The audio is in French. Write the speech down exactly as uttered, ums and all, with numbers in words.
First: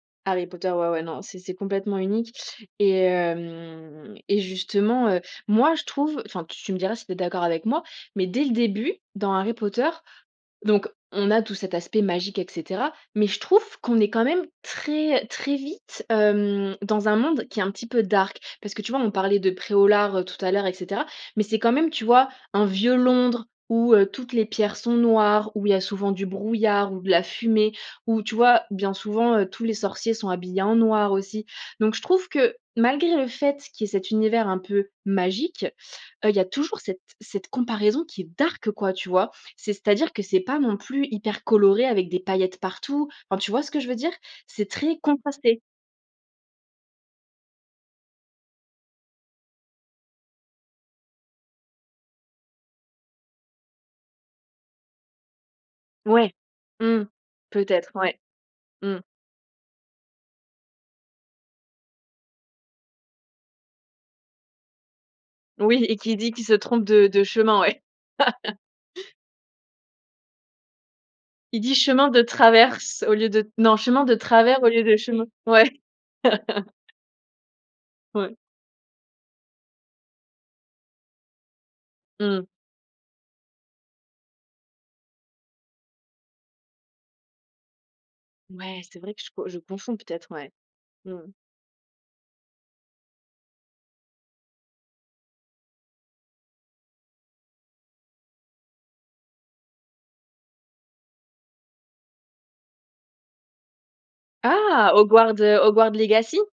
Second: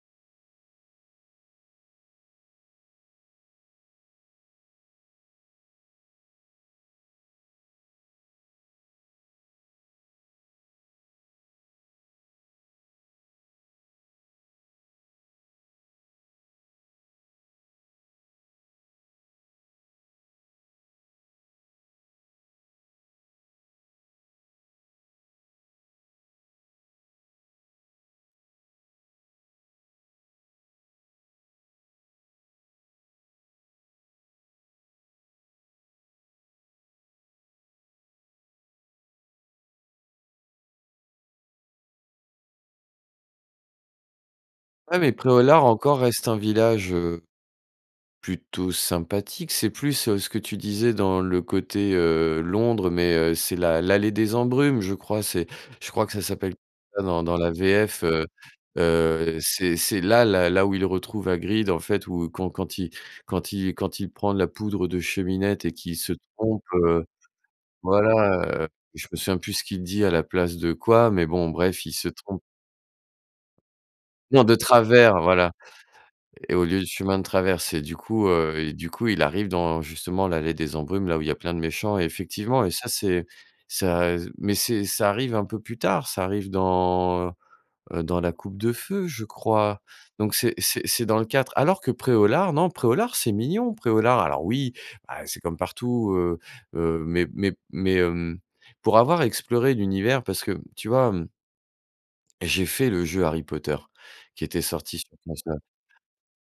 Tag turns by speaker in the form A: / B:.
A: Harry Potter, ouais, ouais, non, c'est c'est complètement unique et hem et justement, heu, moi je trouve enfin tu me diras si tu es d'accord avec moi, mais dès le début, dans Harry Potter donc on a tout cet aspect magique et cetera, mais je trouve qu'on est quand même très très vite, hem, dans un monde qui est un petit peu dark. Parce que tu vois, on parlait de Pré-au-Lard tout à l'heure et cetera. Mais c'est quand même, tu vois, un vieux Londres où, heu, toutes les pierres sont noires, où il y a souvent du brouillard ou de la fumée, où tu vois, bien souvent, heu, tous les sorciers sont habillés en noir aussi. Donc je trouve que malgré le fait qu'il y cet univers un peu magique, heu, il y a toujours cette cette comparaison qui est dark, quoi, tu vois? C'est-à-dire que c'est pas non plus hyper coloré avec des paillettes partout. Enfin tu vois ce que je veux dire? C'est très
B: Ouais, mais
A: contrasté.
B: Pré-au-Lard encore reste un village, heu, plutôt sympathique. C'est plus, heu, ce que tu disais dans le côté, heu, Londres, mais, heu, c'est l'a l'allée des embrumes, je crois c'est je crois que ça
A: Ouais,
B: s'appelle
A: mmh,
B: dans dans la
A: peut-être
B: VF,
A: ouais,
B: heu.
A: mmh.
B: Heu, c'est c'est là, la là où il retrouve Hagrid en fait, ou quand quand il quand il quand il quand il prend de la poudre de cheminette et
A: Oui
B: qu'il
A: et
B: se
A: qui dit qu'il se
B: trompe,
A: trompe
B: heu.
A: de de chemin ouais.
B: Voilà, heu, je me souviens plus ce qu'il dit à la place de quoi. Mais bon,
A: Il dit:
B: bref, il se
A: «Chemin de
B: trompe.
A: traverse» au lieu de, non: «Chemin de
B: Non, de
A: travers au lieu de
B: travers,
A: chemin»,
B: voilà
A: ouais.
B: et au lieu de chemin de traverse et du coup,
A: Ouais.
B: heu et du coup, il arrive dans justement l'allée des embrumes, là où il y a plein de méchants et
A: Mmh mh.
B: effectivement et ça, c'est ça et mais c'est ça arrive un peu plus tard, ça arrive dans, heu heu, dans la coupe de
A: Ouais, c'est
B: feu,
A: vrai que
B: je
A: je je
B: crois?
A: confonds peut-être,
B: Donc
A: ouais.
B: c'est c'est c'est dans le
A: Mmh.
B: quatre, alors que Pré-au-Lard, non, Pré-au-Lard c'est mignon, Pré-au-Lard. Alors oui, bah, c'est comme partout, heu heu, mais mais mais, hem, pour avoir exploré l'univers, parce que tu vois, hem j'ai fait le jeu Harry Potter qui était
A: Ah,
B: sorti sur
A: Hogwarts, heu,
B: console.
A: Hogwarts legacy?